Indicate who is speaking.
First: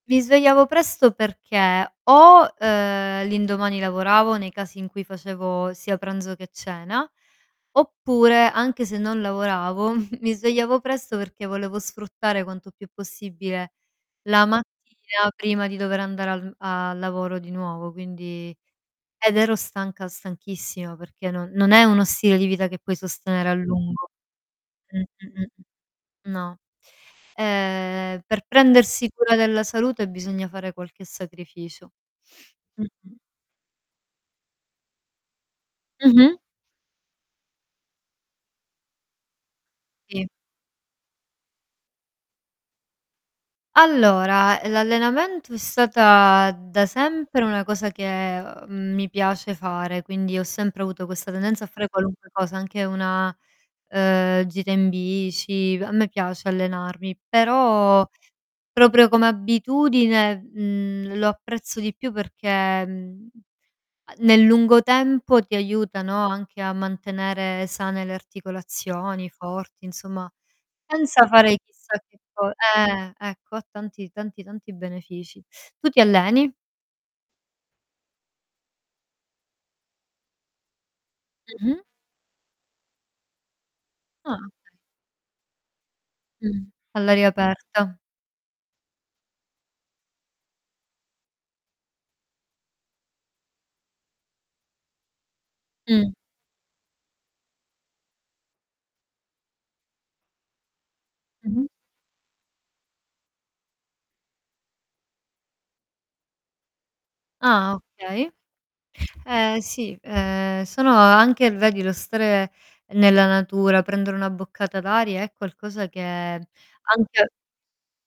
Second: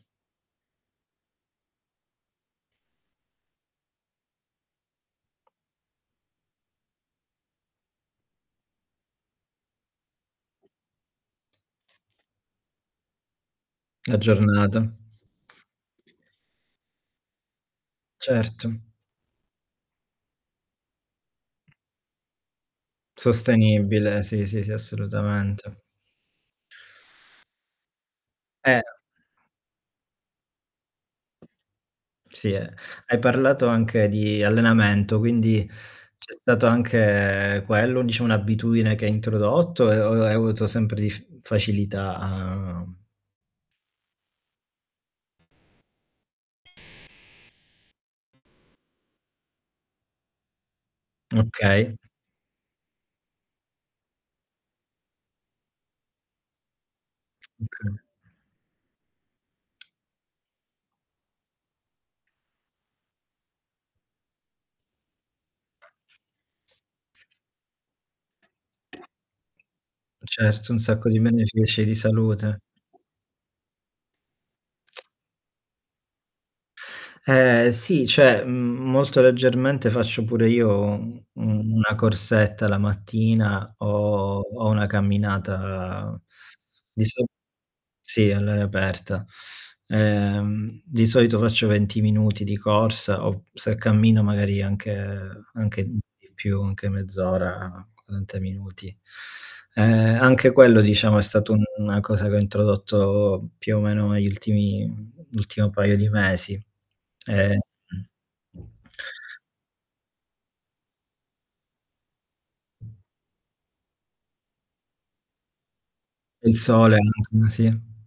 Speaker 1: Mi svegliavo presto perché o, ehm, l'indomani lavoravo nei casi in cui facevo sia pranzo che cena, oppure, anche se non lavoravo, mi svegliavo presto perché volevo sfruttare quanto più possibile
Speaker 2: A
Speaker 1: la
Speaker 2: giornata.
Speaker 1: mattina prima di dover andare al a lavoro di nuovo quindi
Speaker 2: Certo.
Speaker 1: ed ero stanca, stanchissima perché non non è uno stile di vita che puoi sostenere a lungo.
Speaker 2: Sostenibile, sì, sì, sì
Speaker 1: Mh, mh, mh.
Speaker 2: assolutamente.
Speaker 1: No. Ehm, per
Speaker 2: Eh no.
Speaker 1: prendersi cura della salute bisogna fare qualche sacrificio.
Speaker 2: Si è
Speaker 1: Mh, mh.
Speaker 2: hai parlato anche di allenamento, quindi
Speaker 1: Mh-mh.
Speaker 2: c'è stato anche quello, diciamo un'abitudine che hai introdotto o e o e o
Speaker 1: Si.
Speaker 2: hai avuto sempre dif facilità a
Speaker 1: Allora, l'allenamento è stata da sempre una cosa che, uhm, mi piace fare, quindi ho sempre avuto questa tendenza a fare
Speaker 2: Okay.
Speaker 1: qualunque cosa, anche una, ehm, gita in bici, a me piace allenarmi;
Speaker 2: Okay.
Speaker 1: però, proprio come abitudine, mhmm, lo apprezzo di più perché, mhmm, a nel lungo tempo ti aiuta, no, anche a mantenere sane le articolazioni, forti; insomma
Speaker 2: Certo un sacco di
Speaker 1: senza fare
Speaker 2: benefici e di
Speaker 1: chissà che co
Speaker 2: salute.
Speaker 1: eh, ecco, ha tanti, tanti, tanti benefici. Tu ti alleni?
Speaker 2: Eh sì, cioè, mhmm, molto leggermente faccio pure io u
Speaker 1: Mh-mh.
Speaker 2: una corsetta la mattina,
Speaker 1: Ah,
Speaker 2: o o
Speaker 1: okay.
Speaker 2: una camminata
Speaker 1: Mh,
Speaker 2: di so
Speaker 1: all'aria aperta.
Speaker 2: sì, all'aria aperta. Ehm, di solito faccio 20 minuti di corsa, o se cammino magari anche anche, mhmm,
Speaker 1: Mh.
Speaker 2: di più, anche mezz'ora, 40 minuti. Ehm, anche quello diciamo è stato un
Speaker 1: Mh-mh.
Speaker 2: una cosa che ho introdotto più o meno negli ultimi l'ultimo paio di mesi. Ehm
Speaker 1: Ah okay.
Speaker 2: mh.
Speaker 1: Eh sì, ehm, sono anche vedi lo stare nella natura, prendere una boccata d'aria è qualcosa che
Speaker 2: Il sole,
Speaker 1: anche
Speaker 2: [unintelligible] sì